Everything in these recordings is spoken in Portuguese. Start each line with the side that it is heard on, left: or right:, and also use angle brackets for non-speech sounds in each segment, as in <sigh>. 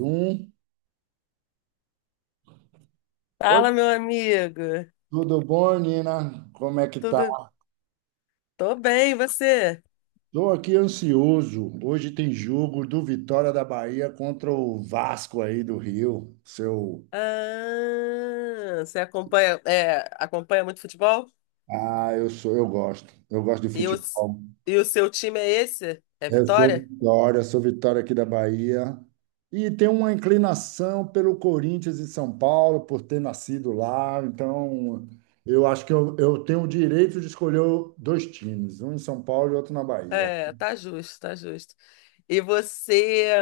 right: Um. Oi,
left: Fala, meu amigo.
right: tudo bom, Nina? Como é que tá?
left: Tudo? Tô bem, e você?
right: Estou aqui ansioso. Hoje tem jogo do Vitória da Bahia contra o Vasco aí do Rio. Seu.
left: Ah, você acompanha, acompanha muito futebol?
right: Ah, eu gosto. Eu gosto de
left: E o,
right: futebol.
left: e o seu time é esse? É
right: Eu
left: Vitória?
right: Sou Vitória aqui da Bahia. E tenho uma inclinação pelo Corinthians e São Paulo, por ter nascido lá. Então, eu acho que eu tenho o direito de escolher dois times, um em São Paulo e outro na Bahia.
left: É, tá justo, tá justo. E você,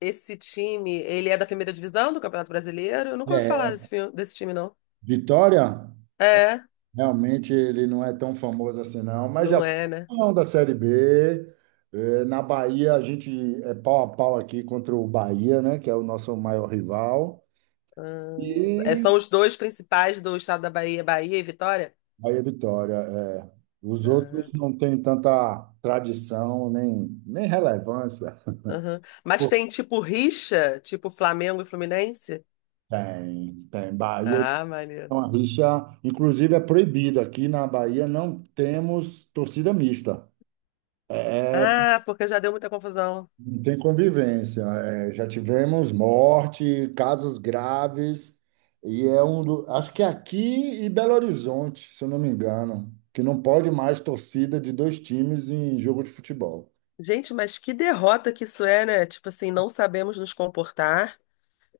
left: esse time, ele é da primeira divisão do Campeonato Brasileiro? Eu nunca ouvi falar
right: É,
left: desse, desse time, não.
right: Vitória?
left: É,
right: Realmente ele não é tão famoso assim, não, mas já
left: não
right: foi
left: é, né?
right: campeão da Série B. Na Bahia, a gente é pau a pau aqui contra o Bahia, né? Que é o nosso maior rival.
left: Ah, é,
right: E
left: são os dois principais do estado da Bahia, Bahia e Vitória?
right: Bahia Vitória. É. Os
left: Ah,
right: outros não têm tanta tradição nem relevância.
left: aham.
right: Pô,
left: Mas tem tipo rixa, tipo Flamengo e Fluminense?
right: tem, tem. Bahia
left: Ah,
right: é
left: maneiro.
right: uma rixa, inclusive é proibida. Aqui na Bahia não temos torcida mista. É,
left: Ah, porque já deu muita confusão.
right: não tem convivência. É, já tivemos morte, casos graves, e é um do, acho que é aqui e Belo Horizonte, se eu não me engano, que não pode mais torcida de dois times em jogo de futebol.
left: Gente, mas que derrota que isso é, né? Tipo assim, não sabemos nos comportar,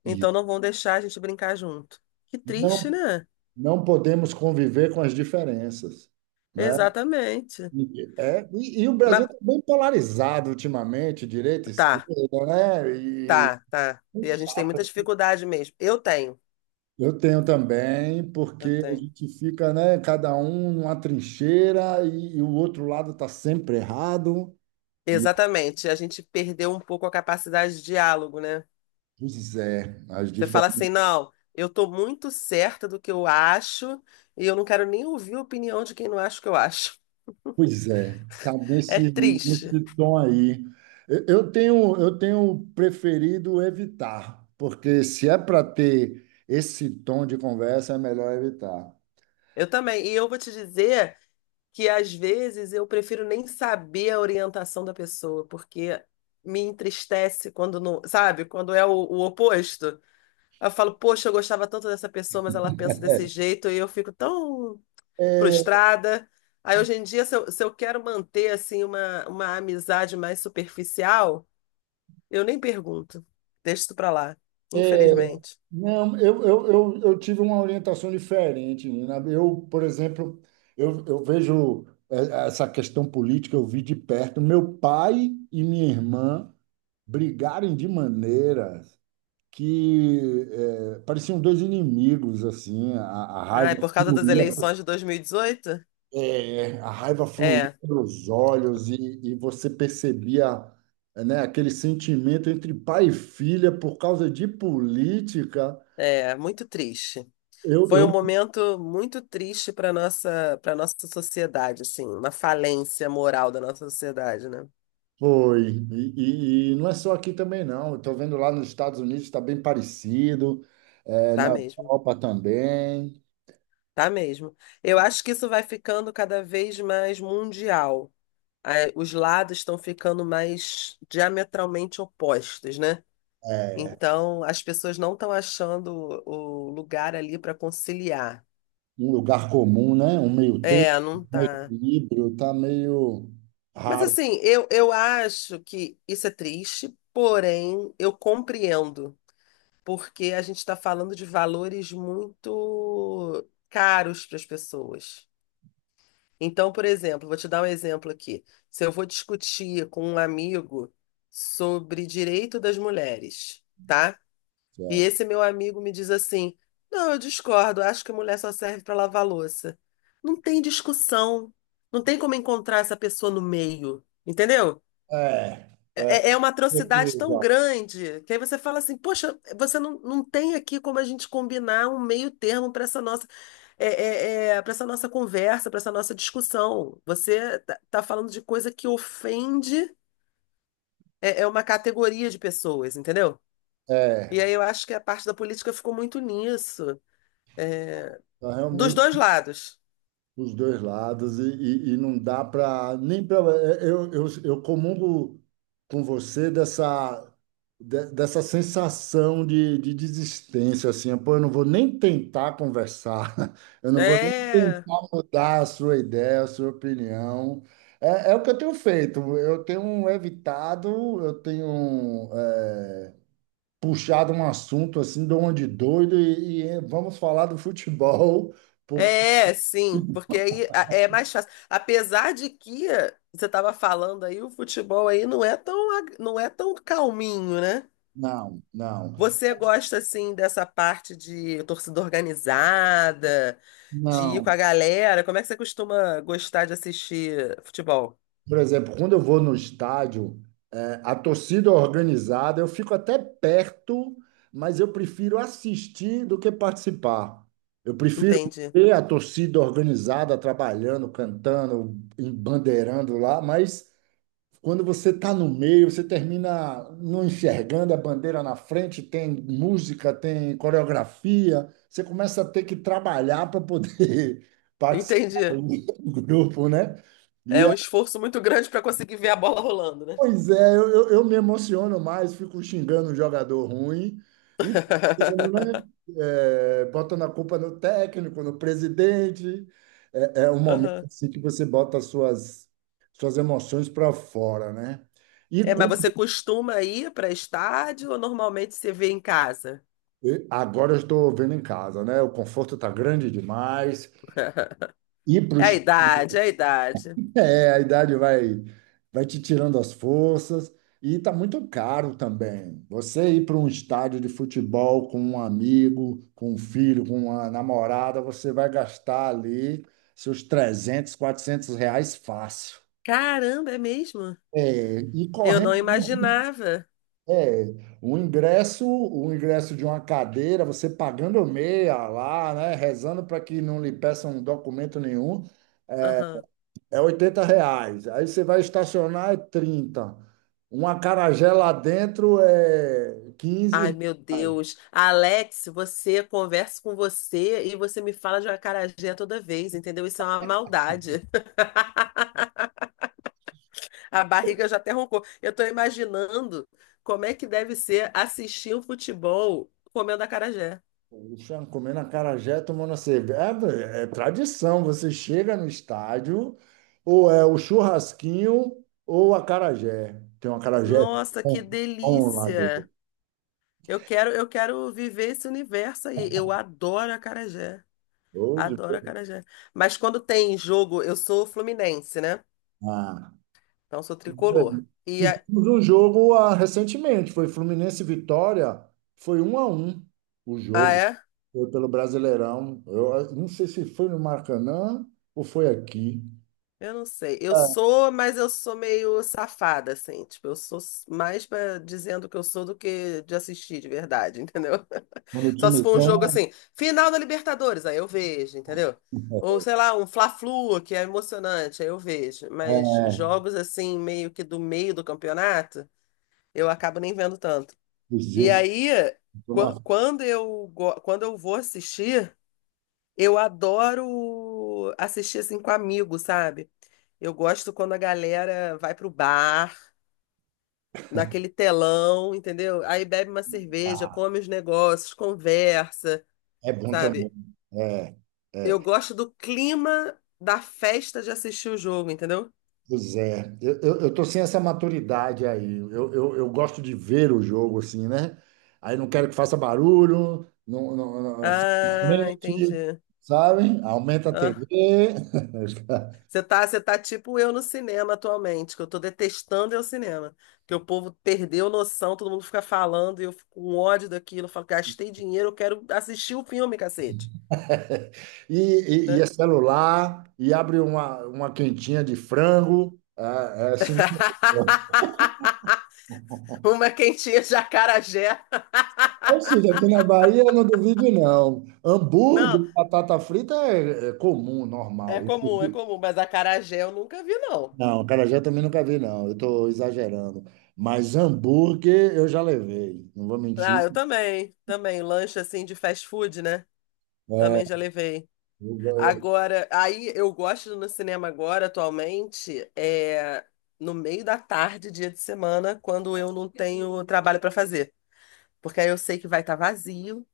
right: E
left: então não vão deixar a gente brincar junto. Que triste,
right: não,
left: né?
right: não podemos conviver com as diferenças, né?
left: Exatamente.
right: É, e o Brasil
left: Mas
right: está bem polarizado ultimamente, direita,
left: tá,
right: esquerda, né? E
left: tá. E a gente tem muita dificuldade mesmo. Eu tenho,
right: eu tenho também, porque
left: eu
right: a
left: tenho.
right: gente fica, né, cada um numa trincheira e o outro lado está sempre errado. E,
left: Exatamente. A gente perdeu um pouco a capacidade de diálogo, né?
right: pois é, as
left: Você fala
right: diferenças.
left: assim, não, eu tô muito certa do que eu acho e eu não quero nem ouvir a opinião de quem não acha o que eu acho. <laughs>
right: Pois é, tá
left: É
right: nesse,
left: triste.
right: nesse tom aí. Eu tenho preferido evitar, porque se é para ter esse tom de conversa, é melhor evitar.
left: Eu também. E eu vou te dizer que às vezes eu prefiro nem saber a orientação da pessoa, porque me entristece quando não, sabe? Quando é o oposto. Eu falo, poxa, eu gostava tanto dessa pessoa, mas ela pensa desse jeito e eu fico tão
right: É,
left: frustrada. Aí hoje em dia, se eu quero manter assim uma amizade mais superficial. Eu nem pergunto. Deixa isso pra lá.
right: é,
left: Infelizmente.
right: Não, eu tive uma orientação diferente, Nina. Eu, por exemplo, eu vejo essa questão política, eu vi de perto. Meu pai e minha irmã brigarem de maneira que pareciam dois inimigos, assim. A
left: Ah,
right: raiva
left: é por causa das
right: fluía,
left: eleições de 2018.
right: a raiva fluía
left: É,
right: pelos olhos e você percebia, né, aquele sentimento entre pai e filha por causa de política.
left: é, muito triste.
right: Eu,
left: Foi
right: eu
left: um momento muito triste para para nossa sociedade, assim, uma falência moral da nossa sociedade, né?
right: Foi. E, e não é só aqui também, não. Eu estou vendo lá nos Estados Unidos está bem parecido, é, na
left: Tá mesmo,
right: Europa também.
left: tá mesmo. Eu acho que isso vai ficando cada vez mais mundial. Ah, os lados estão ficando mais diametralmente opostos, né?
right: É,
left: Então, as pessoas não estão achando o lugar ali para conciliar.
right: um lugar comum, né? Um meio-termo,
left: É, não
right: um
left: tá.
right: equilíbrio, está meio
left: Mas
right: raro.
left: assim, eu acho que isso é triste, porém eu compreendo, porque a gente está falando de valores muito caros para as pessoas. Então, por exemplo, vou te dar um exemplo aqui. Se eu vou discutir com um amigo sobre direito das mulheres, tá? E
right: É,
left: esse meu amigo me diz assim: não, eu discordo, acho que mulher só serve para lavar louça. Não tem discussão, não tem como encontrar essa pessoa no meio, entendeu?
right: é, é,
left: É, é uma atrocidade tão
right: certeza.
left: grande que aí você fala assim: poxa, você não tem aqui como a gente combinar um meio termo para essa nossa. Para essa nossa conversa, para essa nossa discussão. Você tá, tá falando de coisa que ofende, é uma categoria de pessoas, entendeu?
right: É,
left: E aí eu acho que a parte da política ficou muito nisso. É,
right: tá
left: dos
right: realmente.
left: dois lados.
right: Os dois lados e, e não dá para nem para eu comungo com você dessa dessa sensação de desistência assim. Pô, eu não vou nem tentar conversar. <laughs> Eu não vou nem
left: É,
right: tentar mudar a sua ideia, a sua opinião. É, é o que eu tenho feito. Eu tenho evitado. Eu tenho é, puxado um assunto assim de onde doido e vamos falar do futebol porque
left: é, sim, porque aí é mais fácil. Apesar de que você estava falando aí, o futebol aí não é tão, não é tão calminho, né?
right: não, não.
left: Você gosta assim dessa parte de torcida organizada, de ir com
right: Não.
left: a galera? Como é que você costuma gostar de assistir futebol?
right: Por exemplo, quando eu vou no estádio, é, a torcida organizada, eu fico até perto, mas eu prefiro assistir do que participar. Eu prefiro
left: Entendi.
right: ver a torcida organizada trabalhando, cantando, bandeirando lá, mas quando você está no meio, você termina não enxergando a bandeira na frente, tem música, tem coreografia, você começa a ter que trabalhar para poder <laughs> participar
left: Entendi.
right: do grupo, né? E
left: É um esforço muito grande para conseguir ver a bola rolando, né?
right: pois é, eu me emociono mais, fico xingando um jogador ruim e, né,
left: <laughs>
right: é, botando a culpa no técnico, no presidente. É, é um momento
left: Aham.
right: assim que você bota suas emoções para fora, né? E
left: É, mas você costuma ir para estádio ou normalmente você vê em casa?
right: e agora eu estou vendo em casa, né? O conforto está grande demais.
left: <laughs>
right: Ir para
left: É a
right: o
left: idade, é a idade.
right: é, a idade vai, vai te tirando as forças e tá muito caro também. Você ir para um estádio de futebol com um amigo, com um filho, com uma namorada, você vai gastar ali seus 300, 400 reais fácil.
left: Caramba, é mesmo?
right: É, e
left: Eu
right: correndo,
left: não imaginava.
right: é, o ingresso de uma cadeira, você pagando meia lá, né, rezando para que não lhe peçam documento nenhum.
left: Aham.
right: É 80 reais. Aí você vai estacionar, é 30. Um acarajé lá dentro é
left: Ai,
right: 15
left: meu
right: reais.
left: Deus. Alex, você conversa com você e você me fala de uma acarajé toda vez, entendeu? Isso é uma maldade. <laughs> A barriga já até roncou. Eu tô imaginando como é que deve ser assistir o futebol comendo acarajé.
right: Poxa, comendo acarajé, tomando a cerveja. É, é tradição. Você chega no estádio, ou é o churrasquinho ou o acarajé. Tem um acarajé
left: Nossa, que
right: bom, bom lá de
left: delícia! Eu quero viver esse universo aí. Eu adoro acarajé.
right: Hoje,
left: Adoro acarajé. Mas quando tem jogo, eu sou fluminense, né?
right: ah,
left: Então sou tricolor. E
right: tivemos
left: a-
right: um jogo ah, recentemente, foi Fluminense e Vitória, foi 1 a 1 o
left: ah,
right: jogo,
left: é?
right: foi pelo Brasileirão. Eu ah, não sei se foi no Maracanã ou foi aqui.
left: Eu não sei. Eu
right: É.
left: sou, mas eu sou meio safada, assim. Tipo, eu sou mais pra dizendo que eu sou do que de assistir de verdade, <laughs> entendeu?
right: Quando o
left: Só se
right: time
left: for um jogo
right: ganha,
left: assim, final da Libertadores, aí eu vejo, entendeu? Ou sei lá, um Fla-Flu, que é emocionante, aí eu vejo. Mas
right: é,
left: jogos assim, meio que do meio do campeonato. Eu acabo nem vendo tanto.
right: o
left: E
right: Zildo,
left: aí,
right: eu
left: quando eu vou assistir, eu adoro assistir assim com amigos, sabe? Eu gosto quando a galera vai pro bar, naquele telão, entendeu? Aí bebe uma cerveja, come os negócios, conversa,
right: é bom também.
left: sabe?
right: É,
left: Eu
right: é.
left: gosto do clima da festa de assistir o jogo, entendeu?
right: Pois é, eu tô sem essa maturidade aí. Eu gosto de ver o jogo assim, né? Aí não quero que faça barulho, fica na
left: Ah,
right: frente,
left: entendi.
right: sabe? Aumenta a TV, <laughs>
left: Você tá tipo eu no cinema atualmente, que eu tô detestando é o cinema. Que o povo perdeu noção, todo mundo fica falando e eu fico com ódio daquilo. Eu falo, gastei dinheiro, eu quero assistir o filme, cacete.
right: e, e é
left: Né?
right: celular, e abre uma quentinha de frango. É, é assim, né?
left: <laughs>
right: <laughs>
left: Uma quentinha de acarajé. <laughs>
right: Ou seja, aqui na Bahia eu não duvido, não.
left: Não,
right: Hambúrguer, batata frita é comum, normal.
left: é comum, mas acarajé eu nunca vi, não.
right: Não, acarajé eu também nunca vi, não. Eu estou exagerando. Mas hambúrguer eu já levei, não vou
left: Ah,
right: mentir.
left: eu também, também. Lanche assim de fast food, né?
right: É,
left: Também já levei.
right: eu-
left: Agora, aí eu gosto no cinema agora, atualmente, é no meio da tarde, dia de semana, quando eu não tenho trabalho para fazer. Porque aí eu sei que vai estar vazio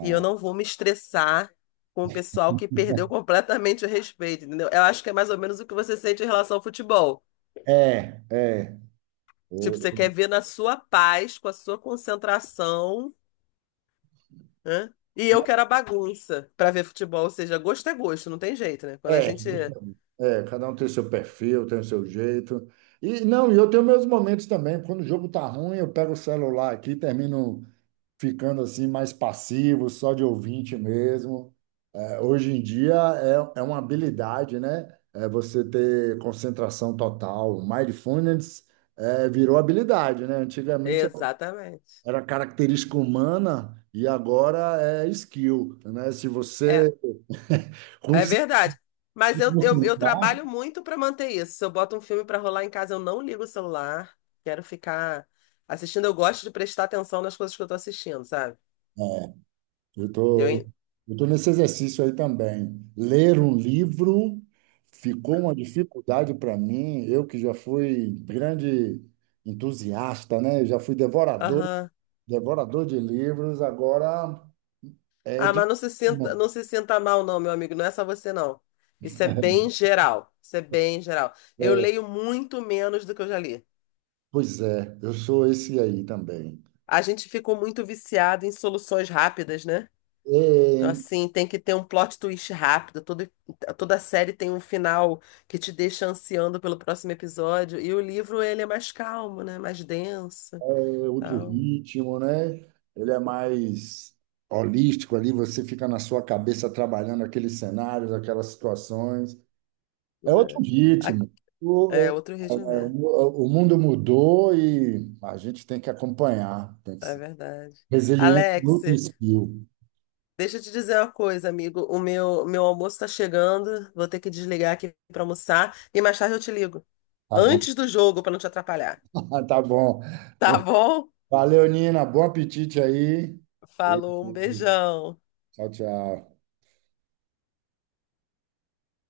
left: e eu não vou me estressar com o pessoal que perdeu completamente o respeito, entendeu? Eu acho que é mais ou menos o que você sente em relação ao futebol.
right: é, é. É.
left: Tipo,
right: Eu-
left: você quer ver na sua paz, com a sua concentração, né? E eu quero a bagunça para ver futebol, ou seja, gosto é gosto, não tem jeito, né? Quando a
right: É,
left: gente.
right: é, cada um tem seu perfil, tem o seu jeito. E não, e eu tenho meus momentos também. Quando o jogo tá ruim, eu pego o celular aqui, termino ficando assim mais passivo, só de ouvinte mesmo. É, hoje em dia é, é uma habilidade, né? É você ter concentração total. Mindfulness é, virou habilidade, né? Antigamente
left: Exatamente.
right: era característica humana e agora é skill, né? Se
left: É,
right: você <laughs>
left: é
right: conseguir
left: verdade. Mas
right: se
left: eu
right: concentrar,
left: trabalho muito para manter isso. Se eu boto um filme para rolar em casa, eu não ligo o celular. Quero ficar assistindo. Eu gosto de prestar atenção nas coisas que eu tô assistindo, sabe?
right: eu
left: Eu,
right: tô,
left: en-
right: eu tô nesse exercício aí também. Ler um livro ficou uma dificuldade para mim. Eu que já fui grande entusiasta, né? Eu já fui devorador.
left: aham.
right: Devorador de livros, agora é
left: Ah, mas
right: de.
left: não se sinta, não se sinta mal, não, meu amigo. Não é só você, não. Isso é bem
right: <laughs>
left: geral. Isso é bem geral. Eu leio muito menos do que eu já li.
right: Pois é, eu sou esse aí também.
left: A gente ficou muito viciado em soluções rápidas, né? Então,
right: É,
left: assim, tem que ter um plot twist rápido. Todo, toda série tem um final que te deixa ansiando pelo próximo episódio. E o livro, ele é mais calmo, né? Mais denso,
right: é outro
left: tal.
right: ritmo, né? Ele é mais holístico ali, você fica na sua cabeça trabalhando aqueles cenários, aquelas situações. É outro
left: Né? A-
right: ritmo. O, é,
left: é, outro ritmo mesmo.
right: o mundo mudou e a gente tem que acompanhar, tem que
left: É
right: ser
left: verdade.
right: resiliente
left: Alex,
right: no skill.
left: deixa eu te dizer uma coisa, amigo. Meu almoço está chegando. Vou ter que desligar aqui para almoçar. E mais tarde eu te ligo.
right: Tá bom,
left: Antes do jogo, para não te atrapalhar.
right: <laughs> tá bom.
left: Tá bom?
right: Valeu, Nina. Bom apetite aí. E-
left: Falou, um
right: e-
left: beijão.
right: Tchau, tchau.